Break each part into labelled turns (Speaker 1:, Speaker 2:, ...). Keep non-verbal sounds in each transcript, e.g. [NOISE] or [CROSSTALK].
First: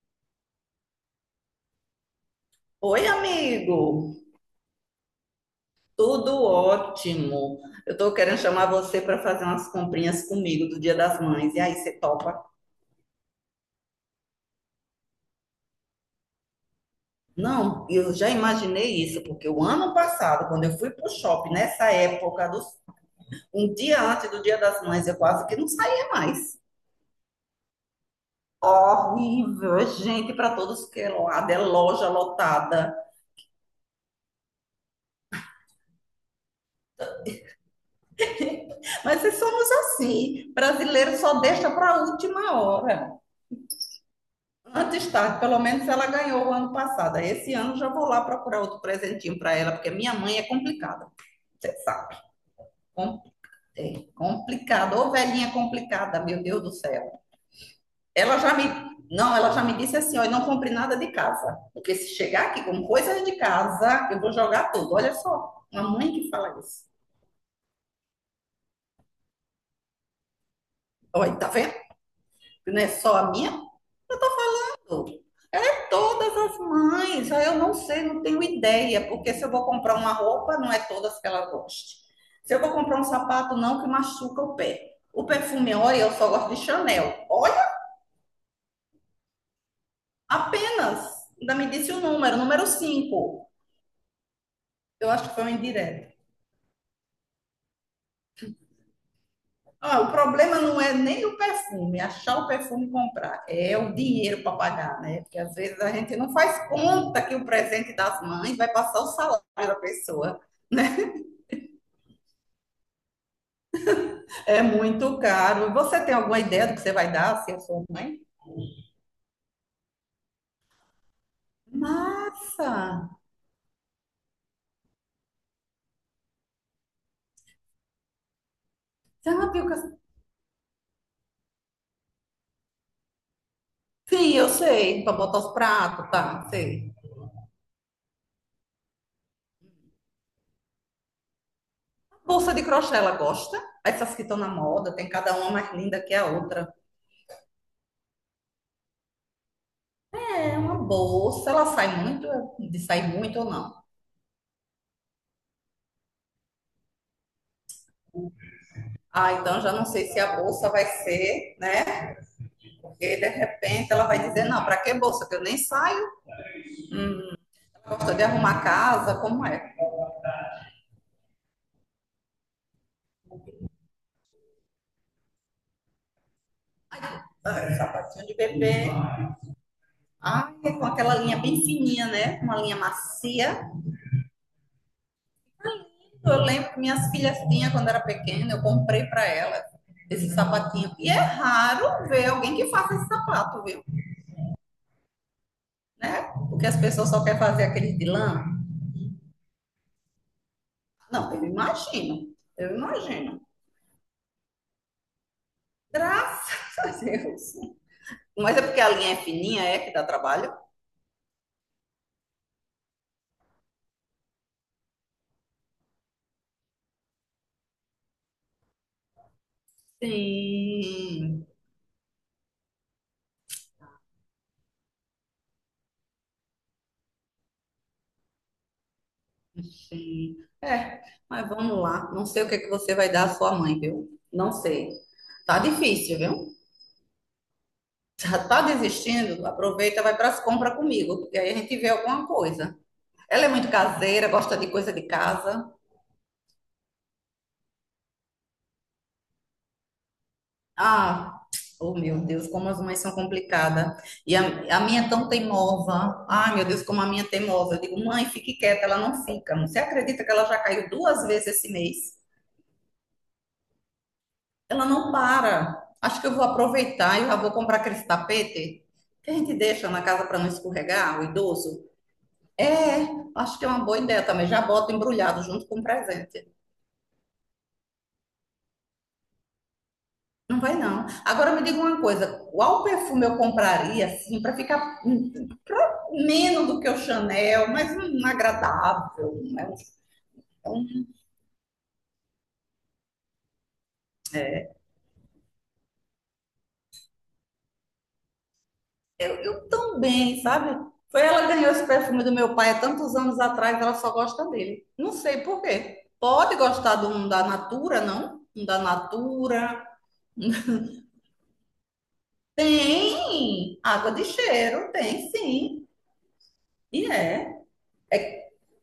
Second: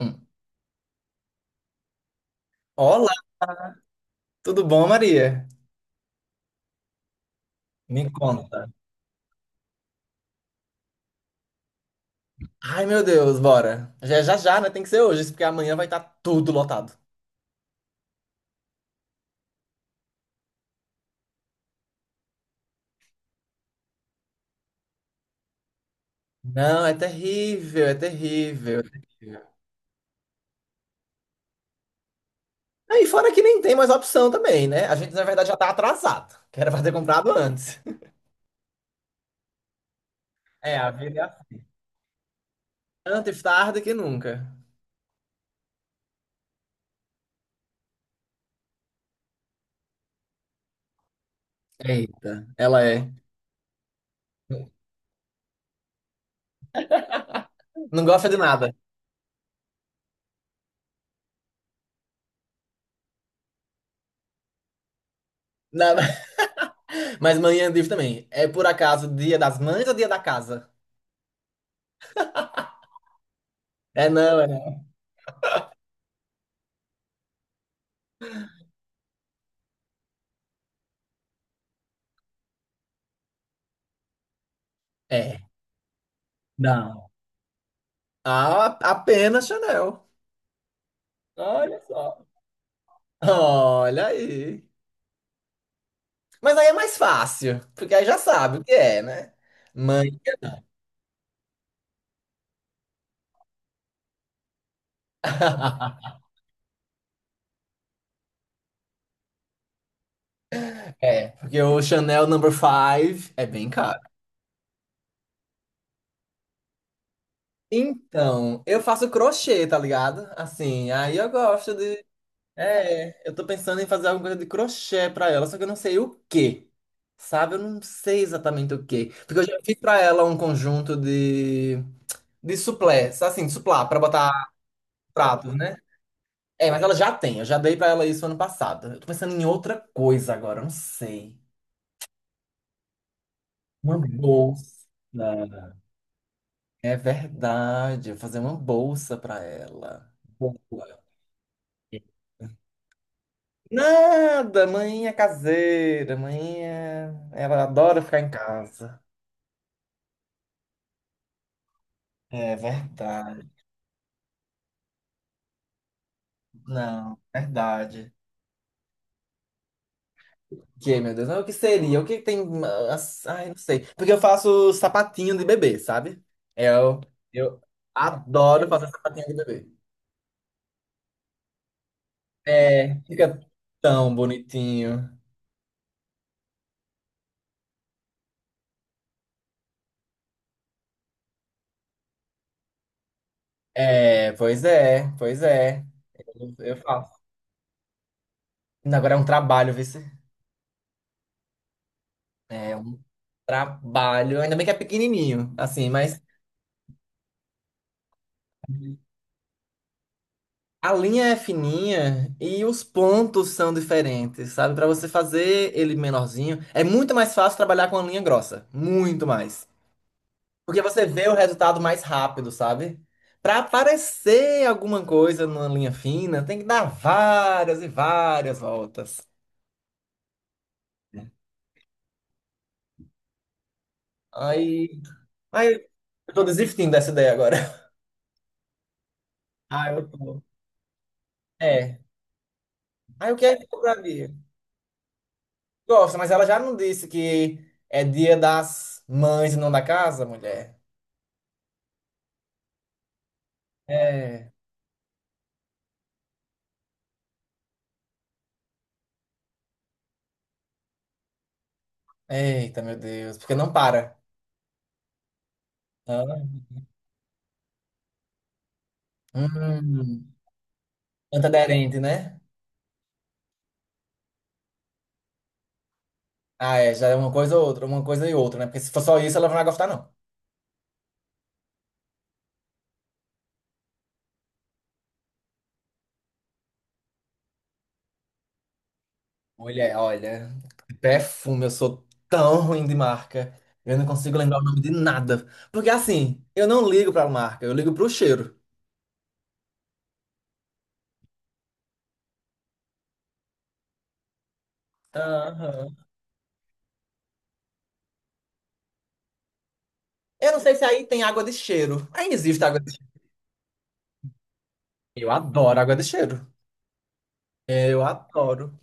Speaker 1: Hum.
Speaker 2: Oi,
Speaker 1: Olá,
Speaker 2: amigo.
Speaker 1: tudo bom, Maria?
Speaker 2: Tudo ótimo. Eu
Speaker 1: Me
Speaker 2: tô querendo chamar
Speaker 1: conta.
Speaker 2: você para fazer umas comprinhas comigo do Dia das Mães. E aí, você topa?
Speaker 1: Ai, meu Deus, bora. Já, já, já, né? Tem que ser hoje, isso porque amanhã vai estar tudo lotado.
Speaker 2: Não, eu já imaginei isso, porque o ano passado, quando eu fui pro shopping, nessa época, um dia antes do Dia das Mães, eu quase que não saía mais.
Speaker 1: Não, é terrível, é terrível, é terrível.
Speaker 2: Horrível, é gente para todos que é lado, é loja lotada.
Speaker 1: Aí, fora que nem tem mais opção também, né? A gente, na verdade, já tá atrasado, que era pra ter comprado antes.
Speaker 2: Mas é somos assim,
Speaker 1: É, a
Speaker 2: brasileiro
Speaker 1: vida é
Speaker 2: só
Speaker 1: assim,
Speaker 2: deixa para a última hora.
Speaker 1: antes tarde que nunca.
Speaker 2: Antes tarde, pelo menos ela ganhou o ano passado. Esse ano já vou lá procurar outro presentinho para ela, porque minha mãe é complicada, você sabe.
Speaker 1: Eita, ela é.
Speaker 2: É complicada, ô velhinha complicada, meu Deus do céu.
Speaker 1: Não gosta de
Speaker 2: Ela já me,
Speaker 1: nada.
Speaker 2: não, ela já me disse assim, ó, eu não compre nada de casa, porque se chegar aqui com coisas de casa, eu vou jogar tudo. Olha só, uma mãe
Speaker 1: Nada.
Speaker 2: que fala isso.
Speaker 1: [LAUGHS] Mas manhã livre também. É por acaso dia das mães ou dia da casa?
Speaker 2: Olha, tá vendo? Não é só a minha.
Speaker 1: É, não, é. Não.
Speaker 2: É todas as mães. Aí eu não sei, não tenho ideia, porque se eu vou comprar uma roupa, não é todas que ela goste. Se eu vou comprar um sapato, não, que machuca o pé. O
Speaker 1: É.
Speaker 2: perfume, olha, eu só gosto de
Speaker 1: Não.
Speaker 2: Chanel. Olha,
Speaker 1: Ah, apenas Chanel.
Speaker 2: apenas. Ainda me
Speaker 1: Olha
Speaker 2: disse o
Speaker 1: só.
Speaker 2: número, número cinco.
Speaker 1: Olha aí.
Speaker 2: Eu acho que foi um indireto.
Speaker 1: Mas aí é mais fácil, porque aí já sabe o que é, né?
Speaker 2: Ah,
Speaker 1: Mãe.
Speaker 2: o problema não é nem o perfume, achar o perfume e comprar, é o dinheiro para pagar, né? Porque às vezes a gente
Speaker 1: [LAUGHS]
Speaker 2: não faz conta que o presente das mães vai passar o salário da pessoa.
Speaker 1: É, porque o Chanel Number Five é bem caro.
Speaker 2: É muito caro. Você tem alguma ideia do que você vai dar se eu for mãe?
Speaker 1: Então, eu faço crochê, tá ligado? Assim, aí eu gosto de.
Speaker 2: Massa!
Speaker 1: É, eu tô pensando em fazer alguma coisa de crochê pra ela, só que eu não sei o quê. Sabe? Eu não sei exatamente o quê.
Speaker 2: Você
Speaker 1: Porque eu
Speaker 2: já
Speaker 1: já
Speaker 2: viu
Speaker 1: fiz pra
Speaker 2: que...
Speaker 1: ela um conjunto de. De suplé, assim, suplá, pra botar
Speaker 2: Sim, eu sei, para botar os
Speaker 1: pratos, né?
Speaker 2: pratos, tá,
Speaker 1: É, mas
Speaker 2: sei.
Speaker 1: ela já tem. Eu já dei pra ela isso ano passado. Eu tô pensando em outra coisa agora, eu não sei.
Speaker 2: Bolsa de crochê, ela gosta?
Speaker 1: Uma
Speaker 2: Essas que estão na
Speaker 1: bolsa.
Speaker 2: moda, tem cada uma mais linda que a outra.
Speaker 1: É verdade. Eu vou fazer uma bolsa pra ela.
Speaker 2: É
Speaker 1: Boa.
Speaker 2: uma bolsa, ela sai muito, de sair muito ou não?
Speaker 1: Nada, mãe é caseira, mãe é. Ela adora ficar em casa.
Speaker 2: Ah, então já não sei se a bolsa vai ser, né?
Speaker 1: É
Speaker 2: Porque de
Speaker 1: verdade.
Speaker 2: repente ela vai dizer, não, para que bolsa? Que eu nem saio.
Speaker 1: Não,
Speaker 2: Ela
Speaker 1: verdade.
Speaker 2: gosta de arrumar a casa, como é?
Speaker 1: O que, meu Deus, mas o que seria? O que tem. Ai, não sei. Porque eu faço sapatinho de bebê, sabe? Eu, eu
Speaker 2: Patinho de
Speaker 1: adoro fazer
Speaker 2: bebê.
Speaker 1: sapatinho de bebê.
Speaker 2: Ah, é com aquela linha bem fininha, né? Uma linha
Speaker 1: É, fica
Speaker 2: macia.
Speaker 1: tão bonitinho.
Speaker 2: É lindo. Eu lembro que minhas filhas tinham quando era pequena, eu comprei para elas esse sapatinho. E é raro ver alguém que faça esse sapato, viu?
Speaker 1: É, pois é, pois é.
Speaker 2: Né?
Speaker 1: Eu,
Speaker 2: Porque
Speaker 1: eu
Speaker 2: as pessoas
Speaker 1: faço.
Speaker 2: só querem fazer aquele de lã.
Speaker 1: Ainda agora é um trabalho, vê se.
Speaker 2: Não, eu imagino. Eu
Speaker 1: É um
Speaker 2: imagino.
Speaker 1: trabalho. Ainda bem que é pequenininho, assim, mas
Speaker 2: Graças a Deus. Mas é porque a linha é fininha, é que dá trabalho?
Speaker 1: a linha é fininha e os pontos são diferentes, sabe? Pra você fazer ele menorzinho, é muito mais fácil trabalhar com a linha grossa. Muito mais. Porque você vê o
Speaker 2: Sim.
Speaker 1: resultado mais rápido, sabe? Pra aparecer alguma coisa numa linha fina, tem que dar várias e várias voltas.
Speaker 2: Sim. É, mas vamos lá. Não sei o que é que você vai dar à sua mãe, viu? Não sei.
Speaker 1: Aí
Speaker 2: Tá
Speaker 1: Aí
Speaker 2: difícil, viu?
Speaker 1: eu tô desistindo dessa ideia agora. [LAUGHS]
Speaker 2: [LAUGHS] Já tá desistindo?
Speaker 1: Ah,
Speaker 2: Aproveita,
Speaker 1: eu
Speaker 2: vai para as
Speaker 1: tô.
Speaker 2: compras comigo, porque aí a gente vê
Speaker 1: É.
Speaker 2: alguma coisa.
Speaker 1: Aí o
Speaker 2: Ela
Speaker 1: que
Speaker 2: é
Speaker 1: é que eu
Speaker 2: muito caseira,
Speaker 1: compraria?
Speaker 2: gosta de coisa de casa.
Speaker 1: Gosta, mas ela já não disse que é dia das mães e não da casa, mulher?
Speaker 2: Ah, oh meu Deus, como as mães são complicadas. E a,
Speaker 1: É.
Speaker 2: a minha é tão teimosa. Ai, meu Deus, como a minha é teimosa. Eu digo, mãe, fique quieta, ela não fica. Você acredita que ela já caiu duas vezes esse mês?
Speaker 1: Eita, meu Deus. Porque não para.
Speaker 2: Ela não para. Acho que eu vou
Speaker 1: Ah.
Speaker 2: aproveitar e já vou comprar aquele tapete que a gente deixa na casa
Speaker 1: Hum.
Speaker 2: para não escorregar, o idoso.
Speaker 1: Antiaderente, né?
Speaker 2: É, acho que é uma boa ideia também. Já boto embrulhado junto com o presente.
Speaker 1: Ah, é. Já é uma coisa ou outra, uma coisa e outra, né? Porque se for só isso, ela não vai gostar, não.
Speaker 2: Não vai não. Agora me diga uma coisa, qual perfume eu compraria assim para ficar pro- menos do que o Chanel, mas um agradável, né?
Speaker 1: Mulher, olha.
Speaker 2: É um.
Speaker 1: Perfume, eu sou tão ruim de marca. Eu não consigo lembrar o nome de nada. Porque assim, eu não ligo pra marca, eu ligo pro cheiro.
Speaker 2: Eu também, sabe? Foi ela que ganhou esse perfume do meu pai há tantos anos atrás, ela só gosta dele. Não sei por
Speaker 1: Aham.
Speaker 2: quê. Pode gostar de um da Natura, não? Um da Natura.
Speaker 1: Eu não sei se aí tem água de cheiro. Aí existe água de cheiro.
Speaker 2: Tem água de cheiro,
Speaker 1: Eu
Speaker 2: tem
Speaker 1: adoro
Speaker 2: sim.
Speaker 1: água de cheiro.
Speaker 2: E é.
Speaker 1: Eu
Speaker 2: É,
Speaker 1: adoro.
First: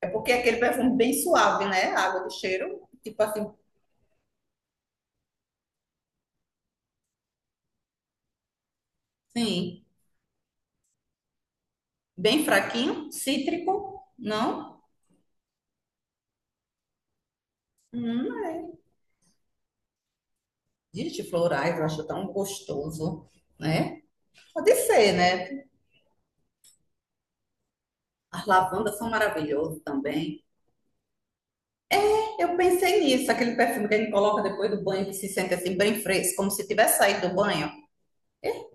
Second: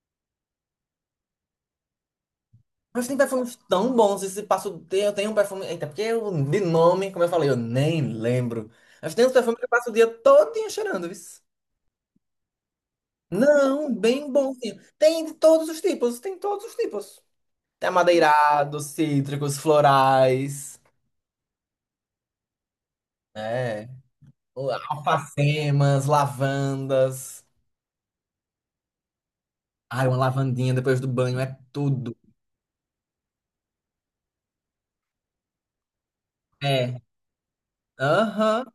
Speaker 2: é porque é aquele perfume bem suave, né? Água de cheiro,
Speaker 1: Mas tem
Speaker 2: tipo assim,
Speaker 1: perfumes tão bons. Esse passo eu tenho um perfume. Eita, porque eu, de nome, como eu falei, eu nem lembro. Mas tem uns perfumes que eu
Speaker 2: sim.
Speaker 1: passo o dia todinho cheirando, isso.
Speaker 2: Bem fraquinho,
Speaker 1: Não,
Speaker 2: cítrico,
Speaker 1: bem bonzinho.
Speaker 2: não?
Speaker 1: Tem de todos os tipos, tem todos os tipos. Tem
Speaker 2: Hum,
Speaker 1: amadeirados, cítricos, florais,
Speaker 2: de florais, eu acho tão gostoso,
Speaker 1: né?
Speaker 2: né? Pode ser, né?
Speaker 1: Alfacemas, lavandas.
Speaker 2: As lavandas são maravilhosas
Speaker 1: Ai, uma
Speaker 2: também.
Speaker 1: lavandinha depois do banho é tudo.
Speaker 2: Eu pensei nisso, aquele perfume que a gente coloca depois do banho, que se sente assim bem fresco, como se tivesse
Speaker 1: É.
Speaker 2: saído do banho.
Speaker 1: Aham.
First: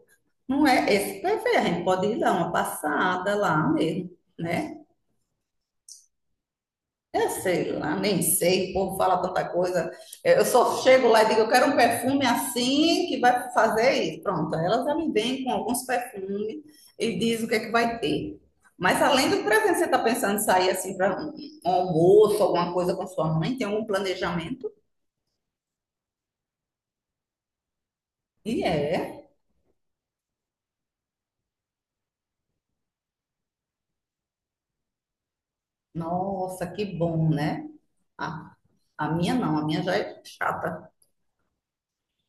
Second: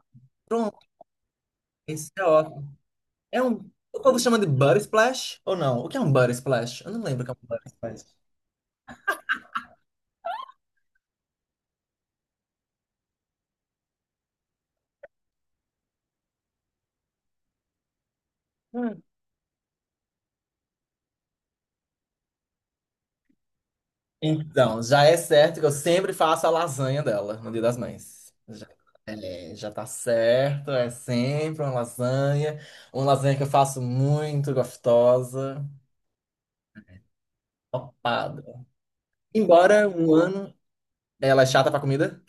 Speaker 2: Não é esse perfume, a gente pode
Speaker 1: Isso
Speaker 2: ir
Speaker 1: é
Speaker 2: dar uma
Speaker 1: ótimo.
Speaker 2: passada
Speaker 1: É
Speaker 2: lá
Speaker 1: um. O
Speaker 2: mesmo,
Speaker 1: povo chama de butter
Speaker 2: né?
Speaker 1: splash ou não? O que é um butter splash? Eu não lembro o
Speaker 2: Eu
Speaker 1: que é um butter
Speaker 2: sei lá,
Speaker 1: splash.
Speaker 2: nem sei, o povo fala tanta coisa. Eu só chego lá e digo, eu quero um perfume assim que vai fazer isso. Pronto, elas já me vêm com alguns perfumes e diz o que é que vai ter. Mas
Speaker 1: Hum.
Speaker 2: além do presente, você está pensando em sair assim para um almoço, alguma coisa com sua mãe? Tem algum planejamento?
Speaker 1: Então, já é certo que eu sempre faço a lasanha dela no Dia das Mães.
Speaker 2: E
Speaker 1: Já,
Speaker 2: é.
Speaker 1: é, já tá certo, é sempre uma lasanha. Uma lasanha que eu faço muito gostosa.
Speaker 2: Nossa, que bom, né?
Speaker 1: Topada.
Speaker 2: A, a minha não, a minha
Speaker 1: Embora
Speaker 2: já
Speaker 1: um
Speaker 2: é
Speaker 1: ano
Speaker 2: chata.
Speaker 1: ela é chata pra comida.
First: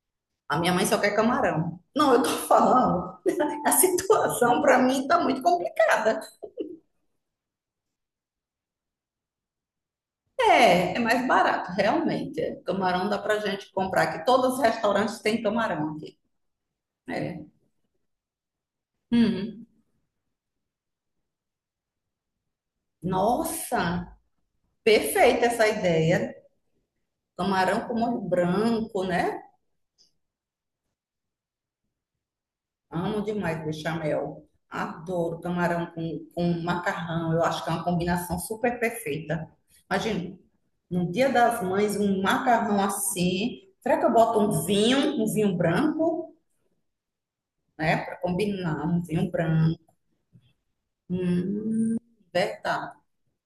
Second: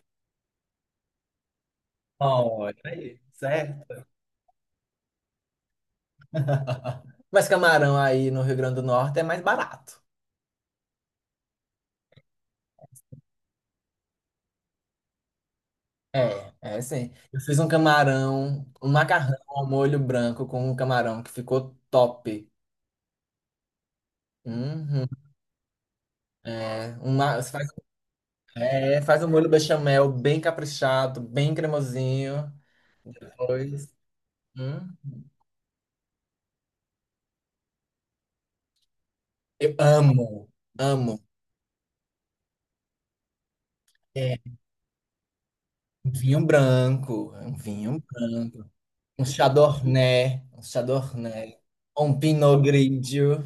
Speaker 2: A minha mãe só quer camarão. Não, eu tô [LAUGHS]
Speaker 1: Olha
Speaker 2: falando,
Speaker 1: aí,
Speaker 2: a
Speaker 1: certo.
Speaker 2: situação para mim tá muito complicada.
Speaker 1: [LAUGHS] Mas camarão aí no Rio Grande do Norte é mais barato.
Speaker 2: É, é mais barato, realmente. Camarão dá pra gente comprar, que todos os restaurantes têm camarão aqui.
Speaker 1: É, é sim. Eu
Speaker 2: É.
Speaker 1: fiz um camarão, um macarrão ao
Speaker 2: Hum.
Speaker 1: molho branco com um camarão que ficou top.
Speaker 2: Nossa,
Speaker 1: Uhum.
Speaker 2: perfeita essa ideia.
Speaker 1: É, uma, você faz,
Speaker 2: Camarão com molho
Speaker 1: é,
Speaker 2: branco,
Speaker 1: faz um
Speaker 2: né?
Speaker 1: molho bechamel bem caprichado, bem cremosinho.
Speaker 2: Amo demais
Speaker 1: Depois,
Speaker 2: bechamel.
Speaker 1: hum.
Speaker 2: Adoro camarão com macarrão. Eu acho que é uma combinação super perfeita.
Speaker 1: Eu
Speaker 2: Imagina,
Speaker 1: amo,
Speaker 2: no
Speaker 1: amo.
Speaker 2: Dia das Mães, um macarrão assim. Será que eu
Speaker 1: É,
Speaker 2: boto um vinho
Speaker 1: um
Speaker 2: branco,
Speaker 1: vinho branco, é um
Speaker 2: né?
Speaker 1: vinho
Speaker 2: Para
Speaker 1: branco.
Speaker 2: combinar, um
Speaker 1: Um
Speaker 2: vinho branco.
Speaker 1: chardonnay, um chardonnay.
Speaker 2: Hum,
Speaker 1: Um pinot
Speaker 2: verdade.
Speaker 1: grigio.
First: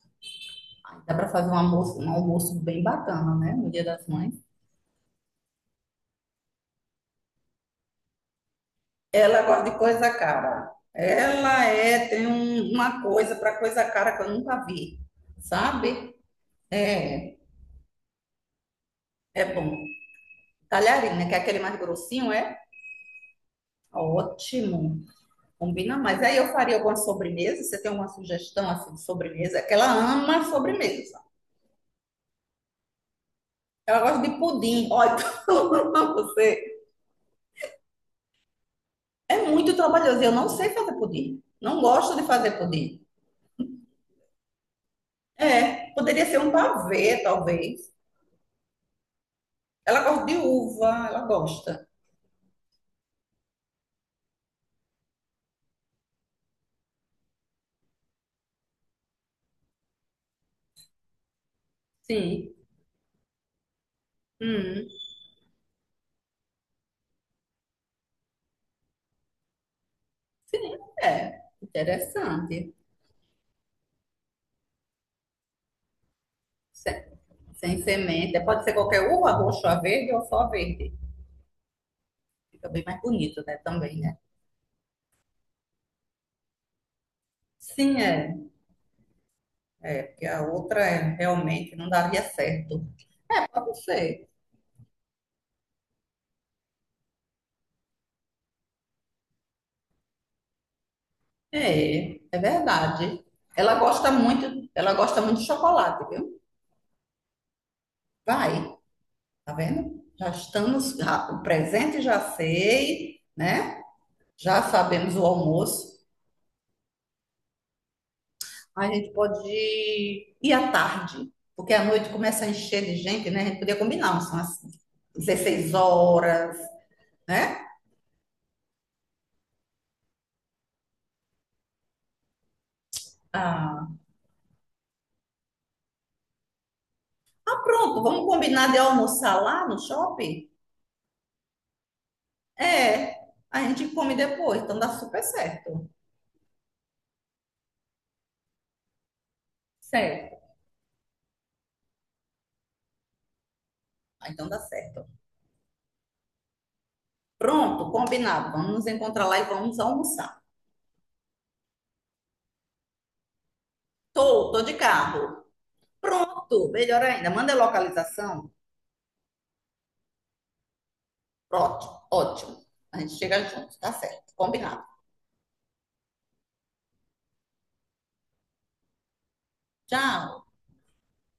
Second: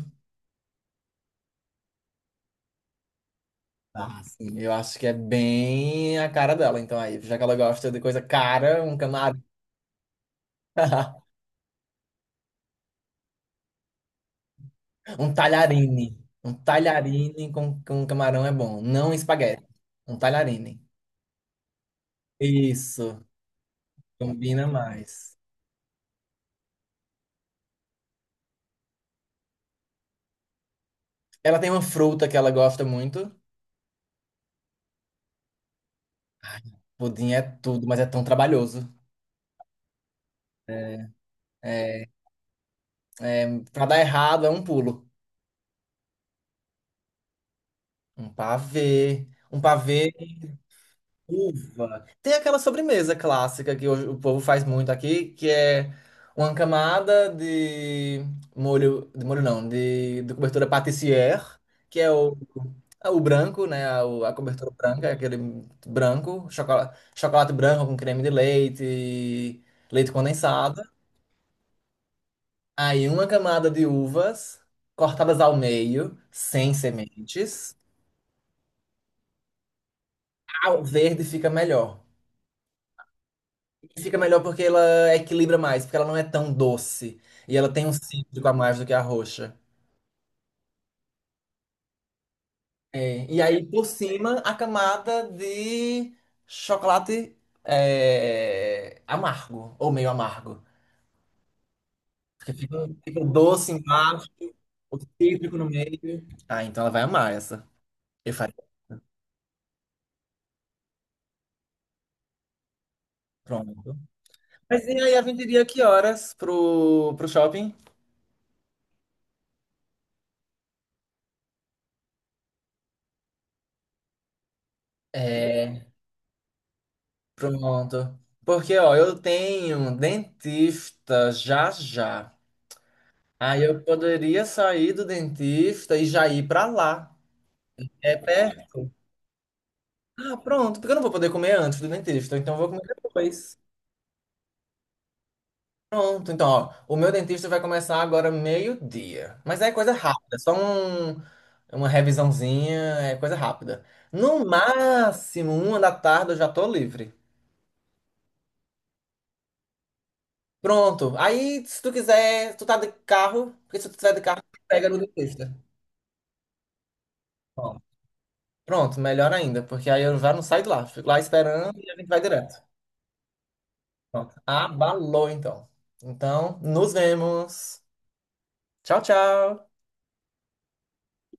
Speaker 2: Dá para fazer um almoço bem bacana, né? No Dia das
Speaker 1: Ah,
Speaker 2: Mães.
Speaker 1: sim, eu acho que é bem a cara dela. Então aí, já que ela gosta de coisa cara, um camarão.
Speaker 2: Ela gosta de coisa cara.
Speaker 1: [LAUGHS]
Speaker 2: Ela é, tem uma coisa para coisa cara que eu nunca vi,
Speaker 1: Um
Speaker 2: sabe?
Speaker 1: talharine. Um
Speaker 2: É,
Speaker 1: talharine com camarão é bom. Não
Speaker 2: é
Speaker 1: espaguete.
Speaker 2: bom.
Speaker 1: Um talharine.
Speaker 2: Talharina, que é aquele mais grossinho, é?
Speaker 1: Isso. Combina
Speaker 2: Ótimo.
Speaker 1: mais.
Speaker 2: Combina mais. Aí eu faria alguma sobremesa. Você tem alguma sugestão assim de sobremesa? É que ela ama sobremesa.
Speaker 1: Ela tem uma fruta que ela gosta muito.
Speaker 2: Ela gosta de pudim. Olha, [LAUGHS] você.
Speaker 1: Pudim é tudo, mas é tão trabalhoso.
Speaker 2: É muito trabalhoso. Eu não sei fazer pudim. Não
Speaker 1: É,
Speaker 2: gosto de fazer pudim.
Speaker 1: é, pra dar errado é um pulo.
Speaker 2: É, poderia ser um pavê, talvez.
Speaker 1: Um pavê. Um
Speaker 2: Ela
Speaker 1: pavê.
Speaker 2: gosta de uva, ela gosta.
Speaker 1: Uva. Tem aquela sobremesa clássica que hoje o povo faz muito aqui, que é uma camada de molho não, de cobertura pâtissière, que é o,
Speaker 2: Sim.
Speaker 1: é o branco, né? A cobertura
Speaker 2: Hum,
Speaker 1: branca, aquele branco, chocolate, chocolate branco com creme de leite, leite
Speaker 2: sim,
Speaker 1: condensado.
Speaker 2: é. Interessante.
Speaker 1: Aí uma camada de uvas cortadas ao meio, sem
Speaker 2: Sem,
Speaker 1: sementes.
Speaker 2: sem semente. Pode ser qualquer uva, roxa, verde ou só
Speaker 1: A
Speaker 2: verde.
Speaker 1: verde fica melhor.
Speaker 2: Fica bem mais bonito, né? Também,
Speaker 1: E fica
Speaker 2: né?
Speaker 1: melhor porque ela equilibra mais, porque ela não é tão doce. E ela tem um
Speaker 2: Sim, é.
Speaker 1: cítrico a mais do que a roxa.
Speaker 2: É, porque a outra é, realmente não daria certo.
Speaker 1: É, e
Speaker 2: É
Speaker 1: aí,
Speaker 2: pra
Speaker 1: por
Speaker 2: você.
Speaker 1: cima, a camada de chocolate é, amargo, ou meio amargo.
Speaker 2: É, é
Speaker 1: Porque fica o
Speaker 2: verdade.
Speaker 1: doce embaixo,
Speaker 2: Ela
Speaker 1: o
Speaker 2: gosta muito de
Speaker 1: cítrico no meio.
Speaker 2: chocolate, viu?
Speaker 1: Ah, então ela vai amar essa. Eu faria
Speaker 2: Vai, tá vendo? Já estamos, o presente já sei, né?
Speaker 1: pronto.
Speaker 2: Já
Speaker 1: Mas e
Speaker 2: sabemos
Speaker 1: aí, a
Speaker 2: o
Speaker 1: gente iria que
Speaker 2: almoço.
Speaker 1: horas pro shopping?
Speaker 2: A gente pode ir à tarde, porque à noite começa a encher de gente, né? A gente podia combinar, são as 16
Speaker 1: É,
Speaker 2: horas, né?
Speaker 1: pronto. Porque, ó, eu tenho dentista já já. Aí eu
Speaker 2: Ah,
Speaker 1: poderia sair do dentista e já ir pra lá.
Speaker 2: pronto,
Speaker 1: É
Speaker 2: vamos combinar de
Speaker 1: perto.
Speaker 2: almoçar lá no
Speaker 1: Ah,
Speaker 2: shopping?
Speaker 1: pronto, porque eu não vou poder comer antes do dentista, então eu vou comer
Speaker 2: É,
Speaker 1: depois.
Speaker 2: a gente come depois, então dá super certo.
Speaker 1: Pronto, então, ó, o meu dentista vai começar agora meio-dia. Mas é coisa rápida, é só
Speaker 2: Certo.
Speaker 1: uma revisãozinha, é coisa rápida.
Speaker 2: Ah,
Speaker 1: No
Speaker 2: então dá certo.
Speaker 1: máximo, 1 da tarde eu já tô livre.
Speaker 2: Pronto, combinado. Vamos nos encontrar lá e vamos almoçar.
Speaker 1: Pronto, aí se tu quiser, tu tá de carro, porque se tu tiver de carro,
Speaker 2: Tô,
Speaker 1: tu
Speaker 2: tô de
Speaker 1: pega no
Speaker 2: carro.
Speaker 1: dentista.
Speaker 2: Pronto, melhor ainda. Manda a
Speaker 1: Bom.
Speaker 2: localização.
Speaker 1: Pronto, melhor ainda, porque aí eu já não saio de lá, fico lá esperando e a gente
Speaker 2: Pronto,
Speaker 1: vai direto.
Speaker 2: ótimo. A gente chega junto, tá
Speaker 1: Ó,
Speaker 2: certo. Combinado.
Speaker 1: Abalou, então. Então, nos vemos. Tchau, tchau.
Speaker 2: Tchau.